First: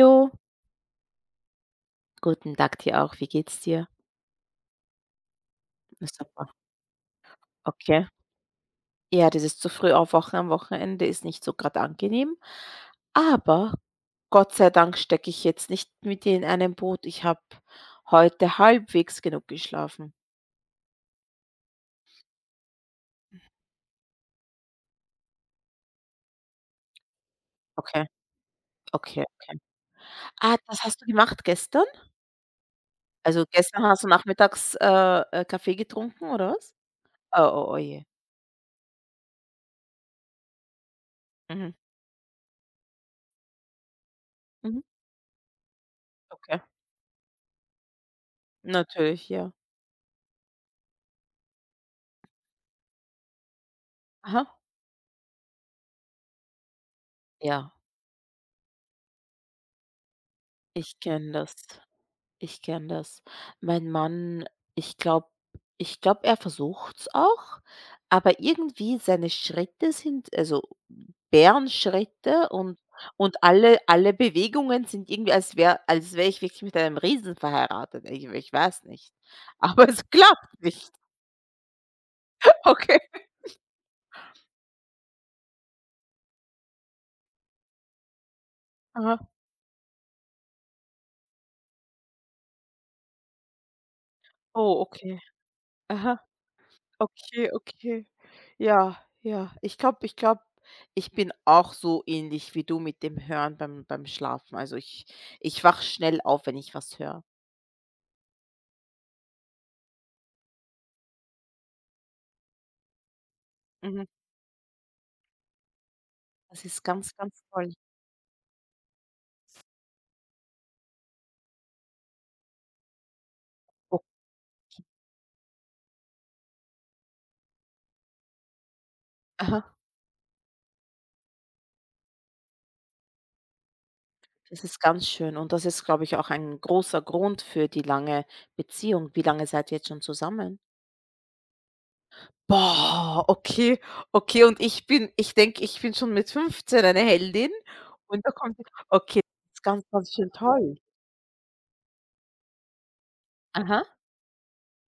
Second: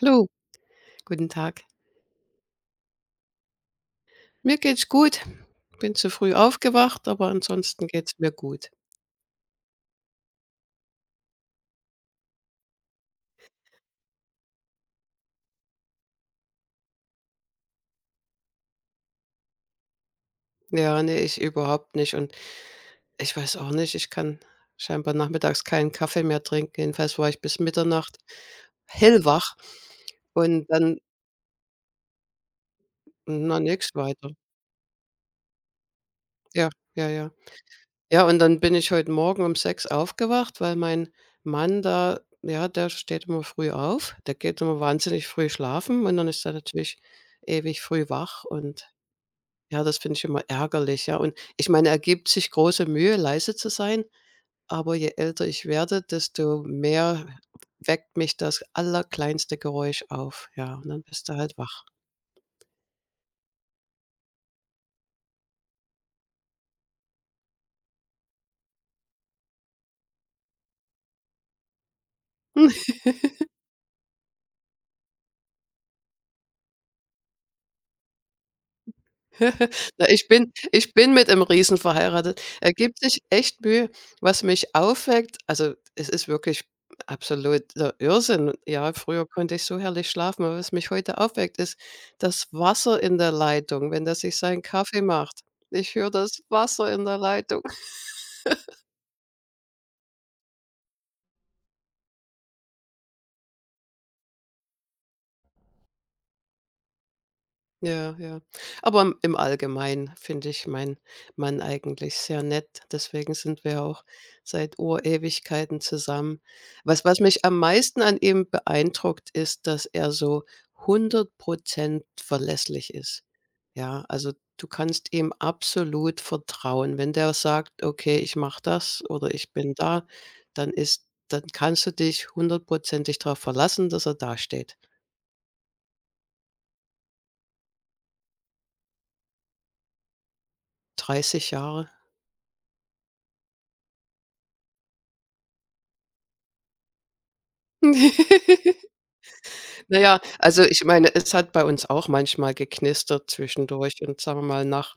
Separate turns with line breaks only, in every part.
Hallo, guten Tag.
guten Tag dir auch. Wie geht's dir?
Mir geht's gut. Bin
Na
zu früh
super,
aufgewacht, aber ansonsten
okay.
geht's mir gut.
Ja, dieses zu früh aufwachen am Wochenende ist nicht so gerade angenehm, aber Gott sei Dank stecke ich jetzt nicht mit dir in einem Boot. Ich habe heute halbwegs genug geschlafen.
Ja, nee, ich überhaupt nicht und ich weiß auch nicht, ich kann scheinbar nachmittags keinen Kaffee mehr trinken. Jedenfalls war ich bis
Okay,
Mitternacht
okay,
hellwach
okay. Ah,
und
das
dann,
hast du gemacht gestern? Also,
na,
gestern
nix
hast du
weiter.
nachmittags, Kaffee getrunken oder
Ja,
was?
ja, ja.
Oh, oh, oh je.
Ja, und dann bin ich heute Morgen um 6 aufgewacht, weil mein
Mhm,
Mann da, ja, der steht immer früh auf. Der geht immer
mhm,
wahnsinnig früh schlafen und dann ist er
okay.
natürlich ewig früh wach und,
Natürlich, ja.
ja, das finde ich immer ärgerlich, ja. Und ich meine, er gibt sich große Mühe, leise zu sein,
Aha.
aber je älter ich werde, desto mehr
Ja,
weckt mich das allerkleinste Geräusch auf. Ja, und
ich
dann bist
kenne
du
das.
halt wach.
Ich kenne das. Mein Mann, ich glaube ich glaube, er versucht's auch, aber irgendwie seine Schritte sind also, Bärenschritte und und alle Bewegungen sind irgendwie, als wäre ich wirklich mit einem Riesen verheiratet. Ich weiß nicht, aber
Na,
es
ich bin
klappt nicht.
ich bin mit einem Riesen verheiratet. Er
Okay.
gibt sich echt Mühe. Was mich aufweckt, also, es ist wirklich absoluter Irrsinn. Ja,
Aha.
früher konnte ich so herrlich schlafen, aber was mich heute aufweckt, ist das Wasser in der Leitung, wenn das sich seinen
Oh,
Kaffee
okay.
macht. Ich höre
Aha.
das Wasser in der
Okay,
Leitung.
okay. Ja, ja. Ich glaube, ich bin auch so ähnlich wie du mit dem Hören beim Schlafen. Also, ich wach schnell auf, wenn ich was höre.
Ja, ja. Aber im Allgemeinen finde ich meinen Mann eigentlich sehr nett. Deswegen sind wir auch
Mhm.
seit Urewigkeiten zusammen.
Das ist
Was
ganz,
was
ganz
mich am
toll.
meisten an ihm beeindruckt, ist, dass er so 100 verlässlich ist.
O
Ja, also du kannst ihm absolut vertrauen. Wenn der sagt: „Okay, ich mache das" oder „Ich bin
Aha.
da", dann kannst du dich hundertprozentig darauf verlassen, dass er da
Das
steht.
ist ganz schön und das ist, glaube ich, auch ein großer Grund für die lange Beziehung. Wie lange seid ihr jetzt schon zusammen?
30 Jahre.
Boah, okay, okay. Und ich denke, ich bin schon mit 15 eine Heldin und da kommt okay, das ist ganz,
Na
ganz
ja,
schön
also,
toll.
ich meine, es hat bei uns auch manchmal geknistert
Aha,
zwischendurch, und sagen wir mal nach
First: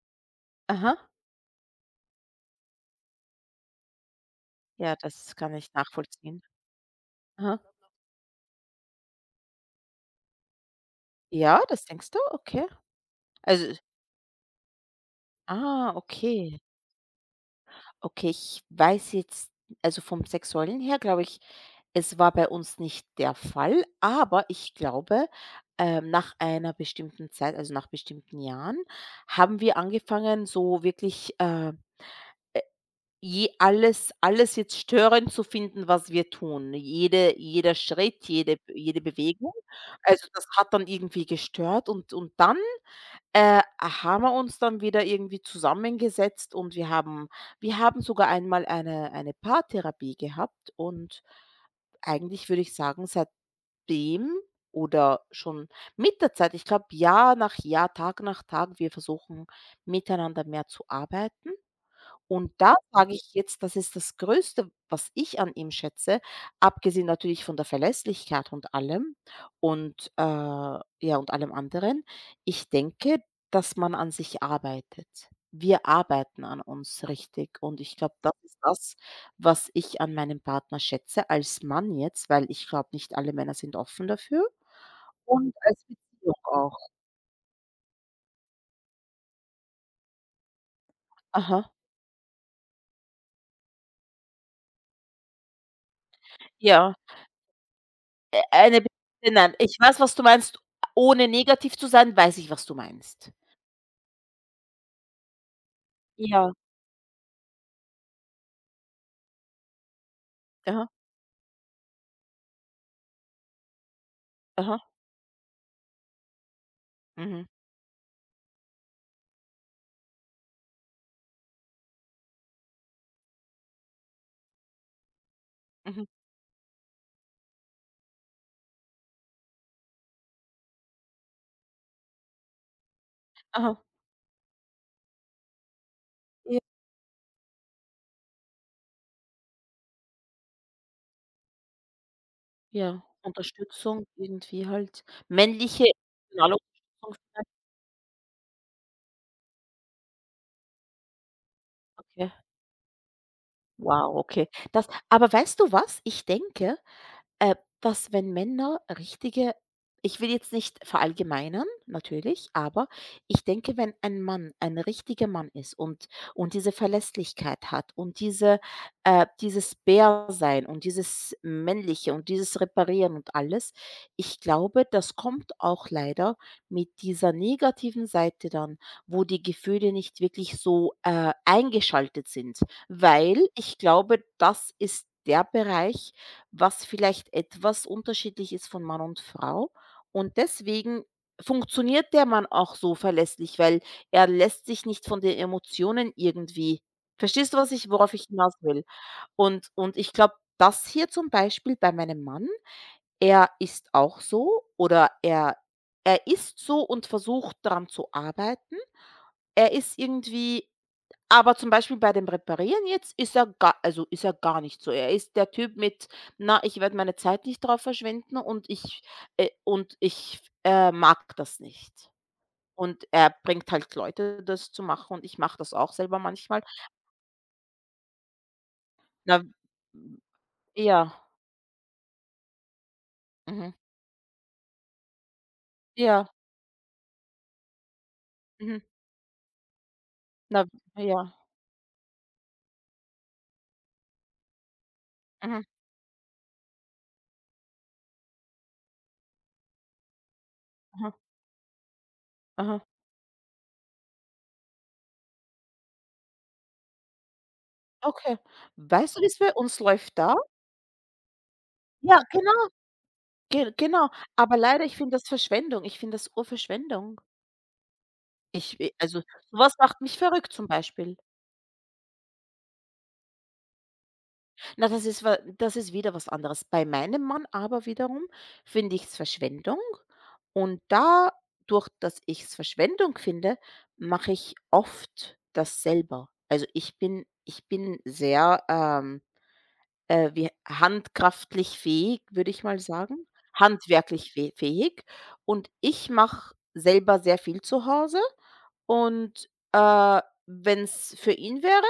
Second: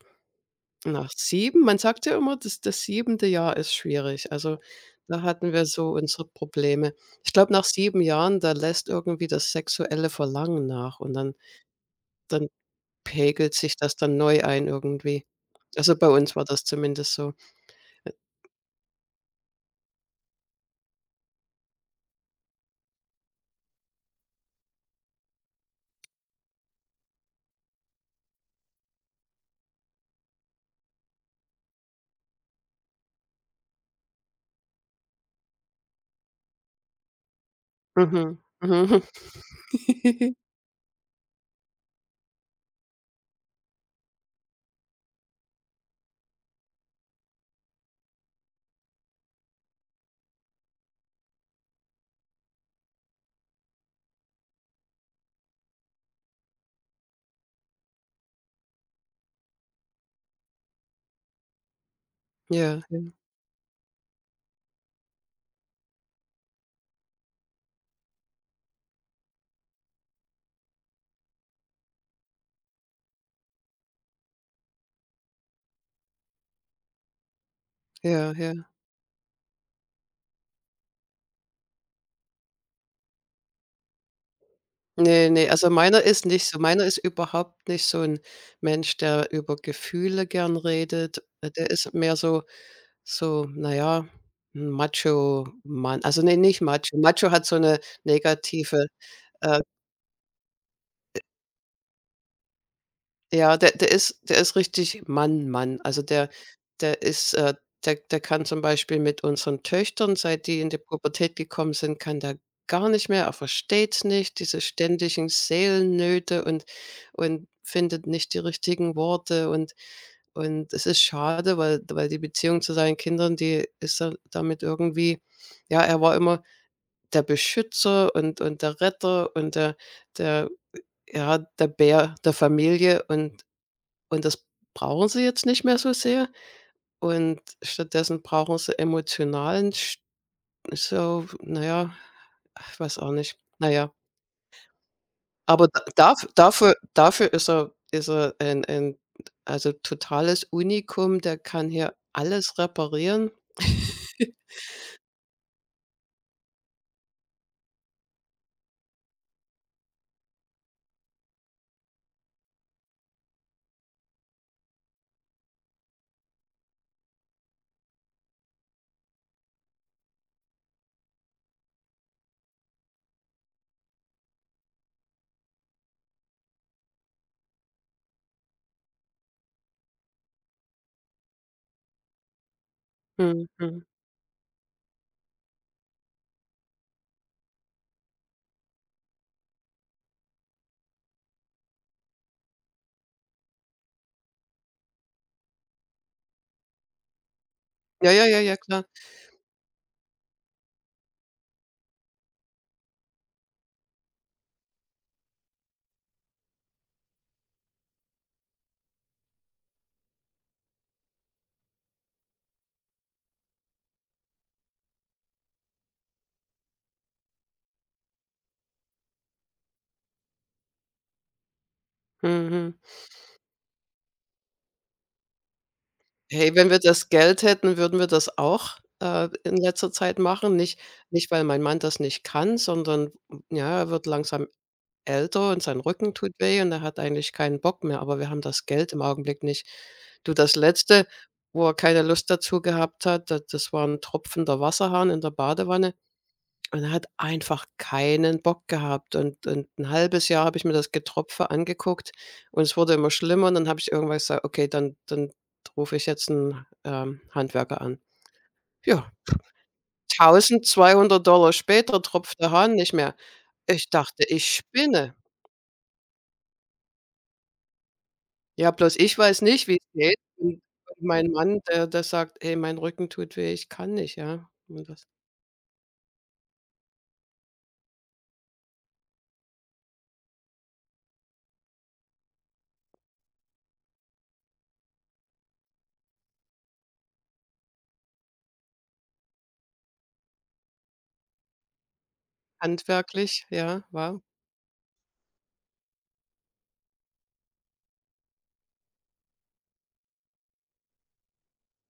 aha.
nach 7. Man sagt ja immer, das das 7. Jahr ist schwierig. Also,
Ja,
da
das
hatten
kann
wir
ich
so unsere
nachvollziehen.
Probleme. Ich glaube,
Aha.
nach 7 Jahren, da lässt irgendwie das sexuelle Verlangen nach und dann
Ja, das denkst du?
dann
Okay.
pegelt
Also
sich das dann neu ein irgendwie.
ah,
Also, bei uns war
okay.
das zumindest so.
Okay, ich weiß jetzt also vom Sexuellen her glaube ich, es war bei uns nicht der Fall, aber ich glaube, nach einer bestimmten Zeit, also nach bestimmten Jahren, haben wir angefangen, so wirklich, äh, je alles jetzt störend zu finden, was wir tun. Jeder Schritt,
Mhm.
jede
Mhm.
jede Bewegung. Also, das hat dann irgendwie gestört und dann haben wir uns dann wieder irgendwie zusammengesetzt und wir haben sogar einmal eine Paartherapie gehabt und eigentlich würde ich sagen, seitdem oder schon mit der Zeit, ich glaube Jahr nach Jahr, Tag nach Tag, wir versuchen miteinander mehr zu arbeiten. Und da
Ja, ja,
sage ich jetzt, das ist das Größte, was ich an ihm schätze, abgesehen natürlich von der Verlässlichkeit und allem und, ja, und allem anderen. Ich denke, dass man an sich arbeitet. Wir arbeiten an uns richtig und ich glaube,
ja,
das ist
ja.
das, was ich an meinem Partner schätze, als Mann jetzt, weil ich glaube, nicht alle Männer sind offen dafür
Ne, ne,
und
also
als
meiner ist
Beziehung
nicht so.
auch.
Meiner ist überhaupt nicht so 'n Mensch, der über Gefühle gern redet. Der
Aha.
ist mehr so so, na ja, 'n Macho-Mann. Also, ne, nicht
Ja.
Macho. Macho hat so 'ne
Eine
negative, äh
ich weiß, was du meinst. Ohne negativ zu sein, weiß ich, was du meinst.
Ja, der der ist richtig Mann, Mann. Also, der
Ja.
der ist, der der kann zum Beispiel mit unseren Töchtern, seit die in die
Aha,
Pubertät gekommen sind, kann der gar nicht mehr. Er versteht's nicht, diese
aha,
ständigen Seelennöte, und
mhm,
und findet nicht die richtigen Worte, und es ist schade, weil die Beziehung zu seinen Kindern, die ist da damit irgendwie, ja, er
mhm,
war immer der Beschützer und der Retter und der, ja, der Bär der Familie, und
aha.
und das brauchen sie jetzt nicht mehr so sehr,
J
und stattdessen brauchen sie emotionalen sch so, naja, ja, ich weiß
Ja,
auch nicht. Naja,
Unterstützung irgendwie halt.
aber da
Männliche
daf
emotionale
dafür
Unterstützung.
dafür ist er ein also totales Unikum, der kann hier
Okay.
alles reparieren.
Wow, okay. Das aber weißt du was? Ich denke, Äh, dass wenn Männer richtige ich will jetzt nicht verallgemeinern, natürlich, aber ich denke, wenn ein Mann ein richtiger Mann ist und diese Verlässlichkeit hat und diese dieses Bär-Sein und dieses Männliche und dieses Reparieren und alles, ich glaube, das kommt auch leider mit dieser negativen Seite dann, wo die Gefühle nicht wirklich so, eingeschaltet sind,
Mhm,
weil ich
mhm.
glaube, das ist der Bereich, was vielleicht etwas unterschiedlich ist von Mann und Frau. Und deswegen funktioniert der Mann auch so verlässlich, weil er lässt sich nicht von den Emotionen irgendwie verstehst du, was ich
Ja,
worauf ich
ja, ja,
hinaus
ja, klar.
will? Und ich glaube, das hier zum Beispiel bei meinem Mann, er ist auch so oder er ist so und versucht, daran zu arbeiten. Er ist irgendwie aber zum Beispiel bei dem Reparieren jetzt ist er gar also, ist er gar nicht so. Er ist der Typ mit: „Na, ich werde meine Zeit nicht drauf verschwenden und ich, mag das nicht.“
Mhm.
Und er bringt halt Leute, das zu machen und ich mache das auch selber
Hey,
manchmal.
wenn wir das Geld hätten, würden wir das auch,
Na
in letzter Zeit machen. Nicht,
ja,
nicht, weil mein Mann das nicht kann, sondern,
mhm,
ja, er wird langsam älter und sein Rücken
ja,
tut weh und er hat eigentlich keinen Bock mehr, aber wir haben das
mhm,
Geld im Augenblick nicht. Du, das
na
Letzte,
ja,
wo er keine Lust dazu gehabt hat, da, das war ein tropfender Wasserhahn in der
mhm,
Badewanne, und er hat einfach keinen Bock gehabt, und 'n halbes Jahr habe ich mir das
aha,
Getropfe angeguckt, und es
aha.
wurde immer schlimmer, und dann habe ich irgendwann gesagt: „Okay, dann rufe ich jetzt einen Handwerker an."
Okay.
Ja,
Weißt du, wie's bei uns läuft da?
1.200 später
Ja,
tropft der
genau,
Hahn nicht mehr.
ge
Ich
genau.
dachte, ich
Aber leider, ich finde
spinne.
das Verschwendung. Ich finde das Urverschwendung.
Ja,
Ich e
bloß ich
also,
weiß
so
nicht,
was
wie's
macht
geht.
mich verrückt
Und
zum Beispiel.
mein Mann, der sagt: „Ey, mein Rücken tut weh, ich kann nicht", ja. Und
Na,
das
das ist wieder was anderes. Bei meinem Mann aber wiederum finde ich's Verschwendung und dadurch, dass ich's Verschwendung finde, mache ich oft das selber. Also, ich bin sehr, wie handkraftlich fähig, würde ich mal sagen,
handwerklich, ja, wow.
handwerklich fähig und ich mache selber sehr viel zu Hause. Und, wenn es für ihn wäre,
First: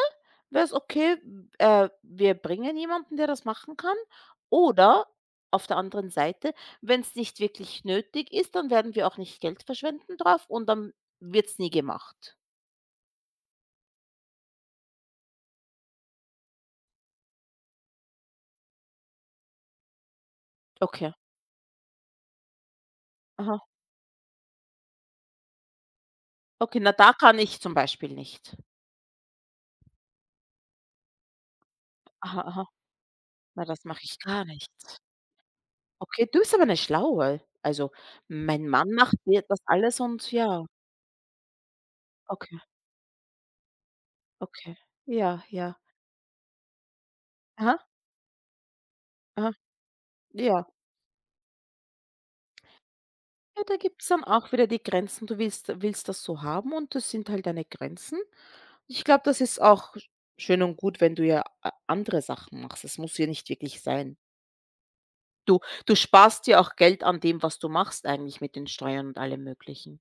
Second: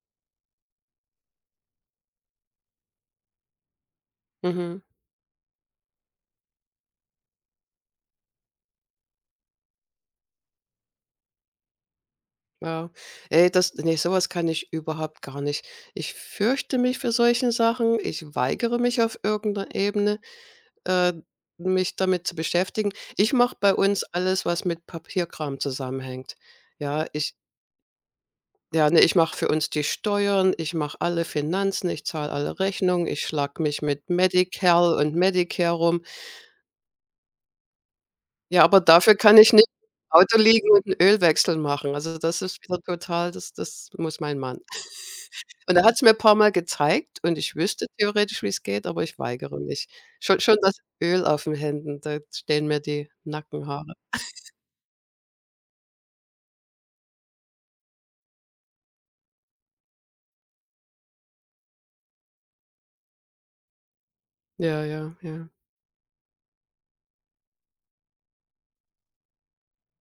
wäre es okay, w wir bringen jemanden, der das machen kann.
Mhm,
Oder auf der anderen Seite, wenn es nicht wirklich nötig ist, dann werden wir auch nicht Geld verschwenden drauf und dann wird es nie gemacht.
ja. Ey, das, ne, so was kann ich überhaupt gar nicht. Ich fürchte mich vor solchen Sachen. Ich weigere mich auf irgend 'ner Ebene,
Okay.
äh, mich damit zu beschäftigen. Ich mache
Aha.
bei uns alles, was mit Papierkram zusammenhängt.
Okay, na,
Ja,
da
ich.
kann ich zum Beispiel nicht.
Ja, ne, ich mache für uns die Steuern, ich mache alle Finanzen, ich zahle
Aha,
alle
aha.
Rechnungen, ich schlage
Na,
mich
das mache
mit
ich gar nicht.
Medicare und Medicare rum.
Okay, du bist aber eine Schlaue. Also,
Ja,
mein
aber
Mann
dafür
macht
kann
mir
ich
das
nicht
alles
im
und
Auto
ja.
liegen und 'n Ölwechsel machen. Also, das
Okay,
ist wieder total, das das muss mein Mann.
okay. Ja, ja.
Und er hat's mir paarmal gezeigt und ich
Aha,
wüsste theoretisch, wie's geht, aber ich
aha.
weigere mich. Schon
Ja.
das Öl auf den Händen, da stehen mir die
Ja, da
Nackenhaare.
gibt's dann auch wieder die Grenzen. Du willst das so haben und das sind halt deine Grenzen. Ich glaube, das ist auch schön und gut, wenn du ja a andere Sachen machst. Es muss ja nicht wirklich sein.
Ja, ja, ja.
Du du sparst dir auch Geld an dem, was du machst eigentlich mit den Steuern und allem Möglichen.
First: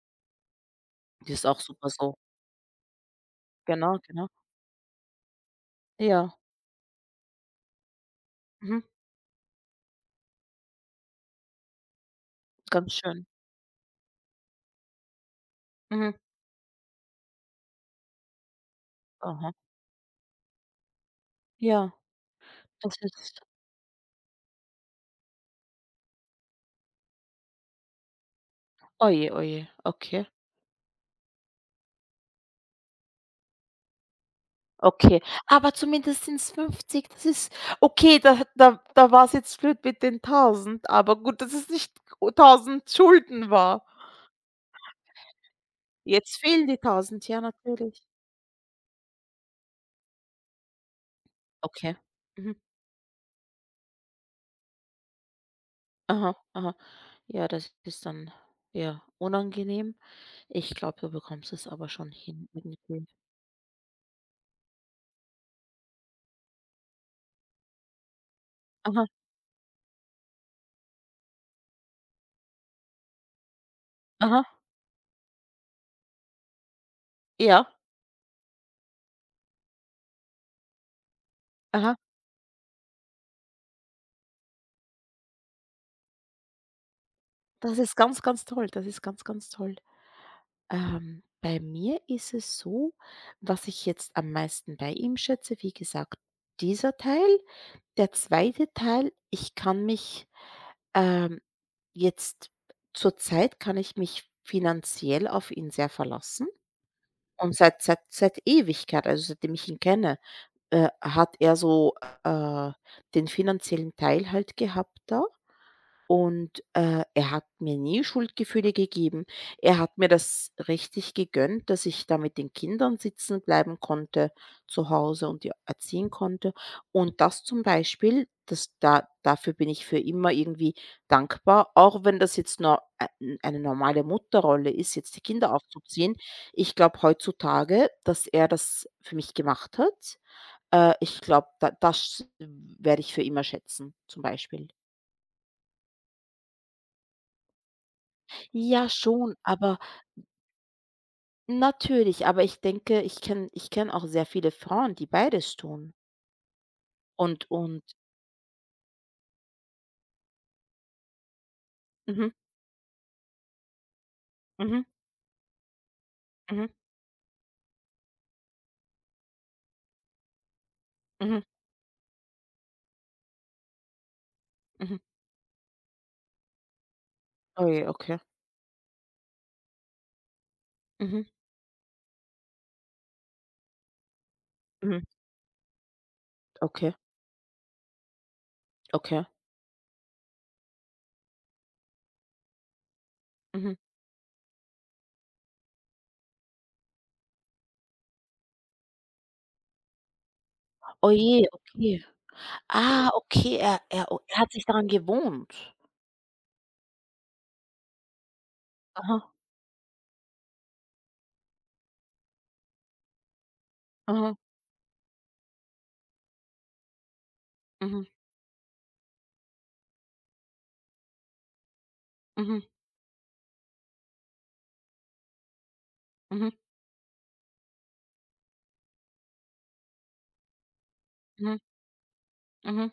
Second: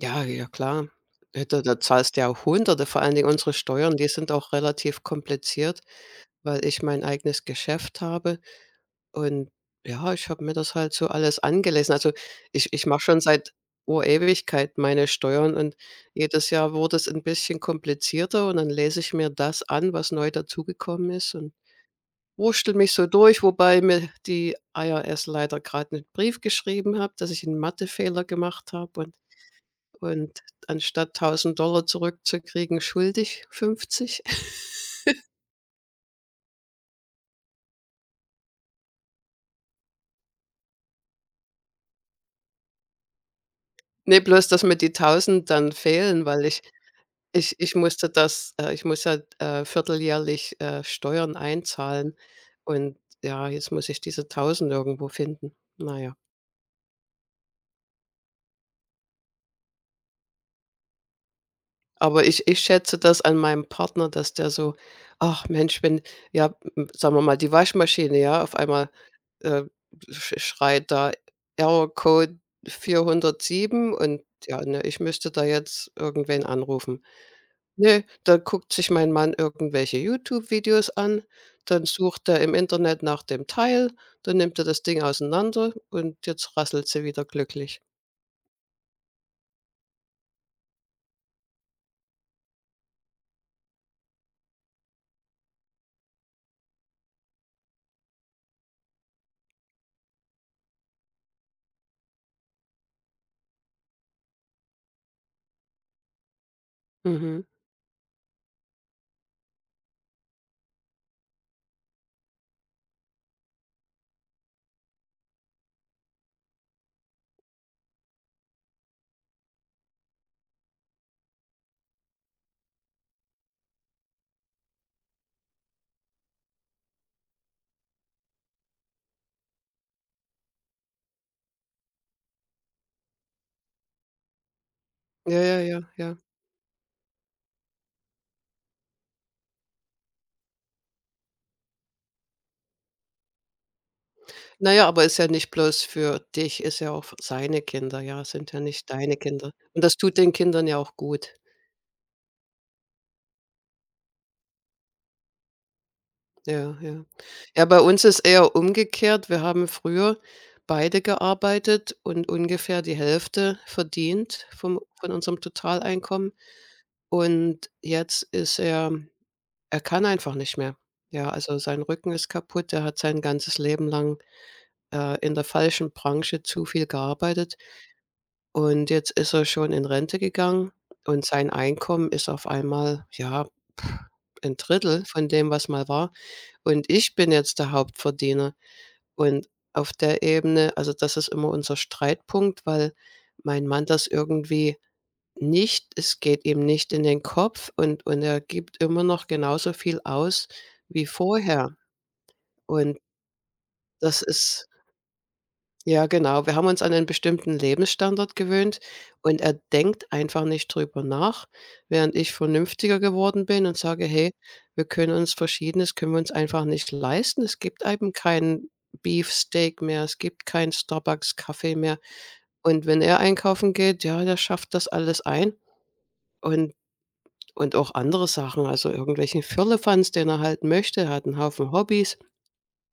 Ja, ja, klar.
Das
Äh,
ist auch
da da
super so.
zahlst du ja Hunderte, vor allen Dingen unsere Steuern,
Genau,
die
genau.
sind auch relativ kompliziert.
Ja,
Weil ich mein eigenes Geschäft habe
mhm,
und, ja, ich habe mir das halt so alles angelesen. Also, ich
ganz
mache schon
schön.
seit Ur-Ewigkeit meine Steuern, und
Mhm,
jedes Jahr wurde es ein bisschen komplizierter und dann lese ich mir
aha.
das an, was neu dazugekommen ist, und
Ja,
wurstele mich
das
so
ist,
durch, wobei mir die IRS leider gerade einen Brief geschrieben hat, dass ich einen Mathefehler gemacht habe,
oh
und
je, oh okay.
und anstatt 1.000 Dollar zurückzukriegen, schuldig 50.
Okay, aber zumindest sind es 50, das ist okay, da war es jetzt blöd mit den 1.000, aber gut, dass es nicht o 1.000 Schulden war.
Ne, bloß, dass mir die 1.000 dann fehlen,
Jetzt
weil ich.
fehlen die 1.000, ja,
Ich ich
natürlich.
musste das ich muss halt, vierteljährlich, Steuern
Okay.
einzahlen,
Mhm.
und, ja, jetzt muss ich diese 1.000 irgendwo finden. Na ja.
Aha, aha. Ja, das ist dann, ja, unangenehm. Ich glaube, du bekommst es aber schon
Aber ich
hin
ich schätze
irgendwie.
das an meinem Partner, dass der so: „Ach Mensch, wenn, ja, hm, sagen wir mal, die Waschmaschine, ja, auf einmal,
Aha,
äh, schreit da Error Code 407" und,
aha,
ja, ne, ich müsste da jetzt irgendwen anrufen.
ja,
Ne, da guckt sich mein Mann irgendwelche YouTube-Videos an, dann
aha.
sucht er im Internet nach dem Teil, dann nimmt er das Ding auseinander und jetzt rasselt sie wieder
Das
glücklich.
ist ganz, ganz toll. Das ist ganz, ganz toll. Bei mir ist es so, was ich jetzt am meisten bei ihm schätze, wie gesagt, dieser Teil. Der zweite Teil, ich kann mich ähm, jetzt zurzeit kann ich mich finanziell auf ihn sehr verlassen.
Mhm.
Und seit Ewigkeit, also seitdem ich ihn kenne, hat er so äh, den finanziellen Teil halt gehabt da. Und, er hat mir nie Schuldgefühle gegeben. Er hat mir das richtig gegönnt, dass ich da mit den Kindern sitzen bleiben konnte zu Hause und die erziehen konnte. Und das zum Beispiel, das da dafür bin ich für immer irgendwie dankbar, auch wenn das jetzt nur eine normale Mutterrolle ist, jetzt die
Ja,
Kinder
ja, ja, ja.
aufzuziehen. Ich glaube heutzutage, dass er das für mich gemacht hat. Ich glaube, da das werde ich für immer schätzen, zum Beispiel.
Na ja, aber ist ja nicht bloß für dich, ist ja auch für seine Kinder, ja, sind ja
Ja,
nicht deine
schon,
Kinder.
aber
Und das tut den Kindern ja auch gut.
natürlich, aber ich denke, ich kenne auch sehr viele Frauen, die beides tun
Ja, ja.
und
Ja, bei
und
uns ist eher umgekehrt. Wir haben früher beide gearbeitet und
mhm,
ungefähr die Hälfte verdient vom
mhm,
von unserem Totaleinkommen.
mhm,
Und jetzt ist er kann einfach nicht mehr. Ja,
mhm,
also sein Rücken ist kaputt. Er hat sein ganzes Leben lang,
mhm.
in der falschen Branche zu viel gearbeitet
Oh je, okay.
und jetzt ist er schon in Rente gegangen und
Mhm,
sein Einkommen ist auf einmal, ja, ein
mhm,
Drittel von dem, was mal war. Und
okay,
ich bin jetzt der Hauptverdiener.
okay.
Und auf der Ebene, also, das ist immer unser Streitpunkt, weil mein
Mhm.
Mann das irgendwie nicht, es geht ihm nicht in den Kopf, und er gibt immer noch genauso viel aus wie
Oh je,
vorher.
okay.
Und
Ah, okay, er er
das
er hat sich
ist
daran gewohnt.
ja genau, wir haben uns an einen bestimmten Lebensstandard gewöhnt
Aha,
und er denkt einfach nicht drüber nach, während ich vernünftiger geworden bin und sage: „Hey,
aha,
wir können uns Verschiedenes, können wir uns einfach nicht leisten." Es gibt
mhm,
eben keinen Beefsteak mehr, es gibt keinen Starbucks-Kaffee mehr.
mhm,
Und wenn er einkaufen geht, ja, der schafft das alles ein
mhm,
und. Und auch andere Sachen, also irgendwelchen Firlefanz, den er halt möchte. Er hat einen
mhm,
Haufen Hobbys.
mhm.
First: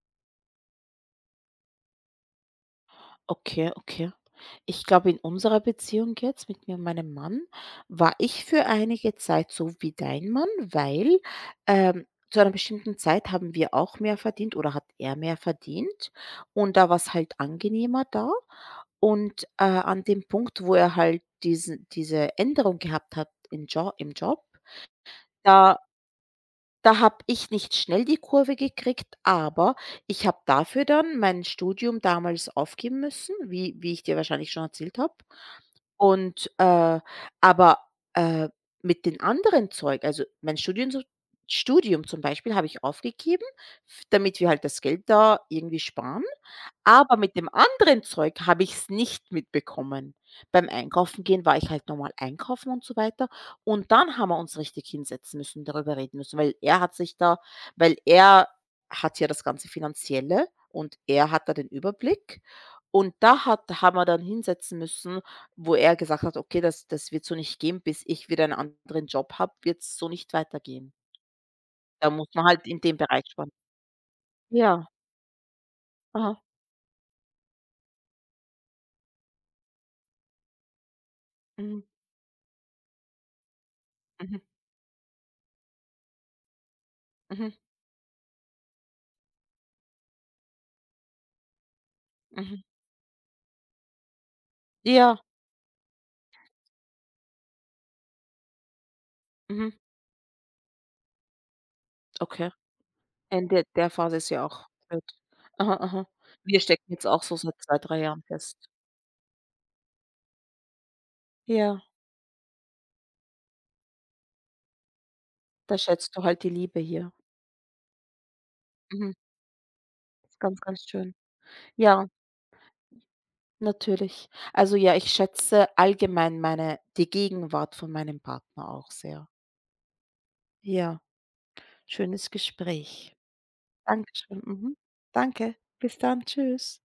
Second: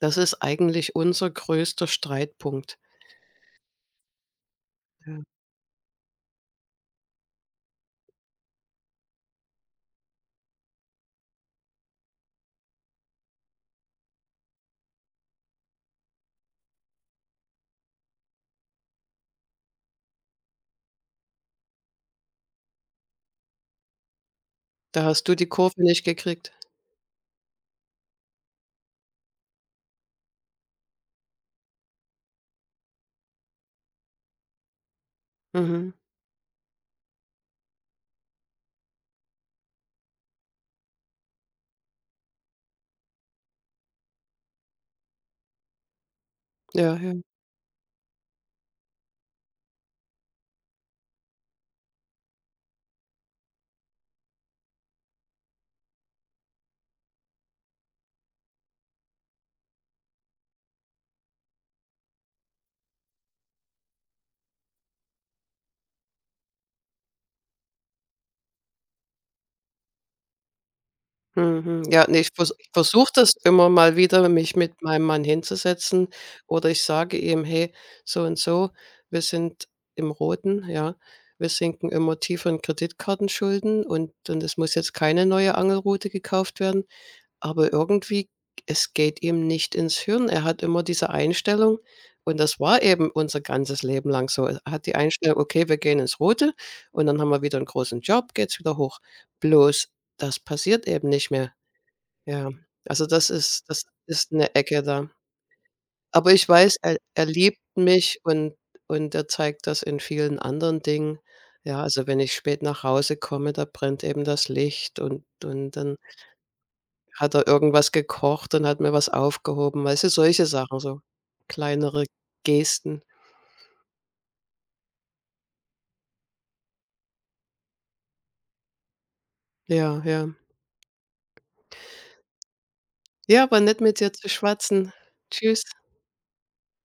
Das ist eigentlich unser größter Streitpunkt.
Okay, okay. Ich glaube, in
Ja.
unserer Beziehung jetzt mit mir und meinem Mann war ich für einige Zeit so wie dein Mann, weil zu einer bestimmten Zeit haben wir auch mehr verdient oder hat er mehr verdient. Und da war es halt angenehmer da. Und an dem Punkt, wo er halt diese Änderung gehabt hat im Job,
Da hast du die
da
Kurve nicht gekriegt.
da habe ich nicht schnell die Kurve gekriegt, aber ich habe dafür dann mein Studium damals aufgeben müssen, wie ich dir wahrscheinlich schon erzählt habe.
Mhm.
Und, aber, äh, mit den anderen Zeug also mein Studien so Studium zum Beispiel habe ich aufgegeben, f damit wir halt das Geld da irgendwie sparen.
Ja, ja.
Aber mit dem anderen Zeug habe ich es nicht mitbekommen. Beim Einkaufen gehen war ich halt normal einkaufen und so weiter und dann haben wir uns richtig hinsetzen müssen, darüber reden müssen, weil er hat ja das ganze Finanzielle und er hat da den Überblick. Und da hat haben wir dann hinsetzen müssen, wo er gesagt hat: „Okay, das wird so nicht gehen, bis ich wieder einen anderen Job habe, wird es so nicht weitergehen.“
Mhm. Ja,
Da
ne,
muss man halt
ich
in dem
versuche
Bereich
das
sparen.
immer mal wieder, mich mit
Ja,
meinem Mann hinzusetzen
aha,
oder ich sage ihm: „Hey, so und so, wir sind im Roten, ja. Wir
mhm,
sinken immer tiefer in Kreditkartenschulden und
mhm,
und es muss jetzt keine neue Angelrute gekauft werden."
mhm,
Aber irgendwie, es geht ihm nicht ins Hirn. Er hat immer diese Einstellung, und das
mhm.
war eben unser ganzes Leben lang so. Er hat die
Ja,
Einstellung: „Okay, wir gehen ins Rote und dann haben wir wieder einen großen Job, geht's wieder hoch."
mhm,
Bloß das passiert eben nicht mehr. Ja,
okay.
also das
In
ist
der
das
der Phase ist
ist
ja
eine
auch
Ecke
blöd.
da.
Aha, aha.
Aber ich
Wir
weiß,
stecken
er
jetzt auch
er
so seit
liebt
2 3
mich,
Jahren fest.
und er zeigt das in vielen anderen Dingen. Ja,
Ja.
also wenn ich spät nach Hause komme, da brennt eben das Licht und
Da
dann
schätzt du halt die Liebe hier.
hat er irgendwas gekocht und hat mir was
Mhm.
aufgehoben, weißt du,
Ist
solche
ganz,
Sachen,
ganz
so
schön.
kleinere
Ja,
Gesten.
natürlich. Also, ja, ich schätze allgemein meine die Gegenwart von meinem Partner auch sehr.
Ja, ja.
Ja, schönes Gespräch.
Ja, war nett mit dir zu
Dankeschön. Mhm.
schwatzen.
Danke.
Tschüss.
Bis dann. Tschüss.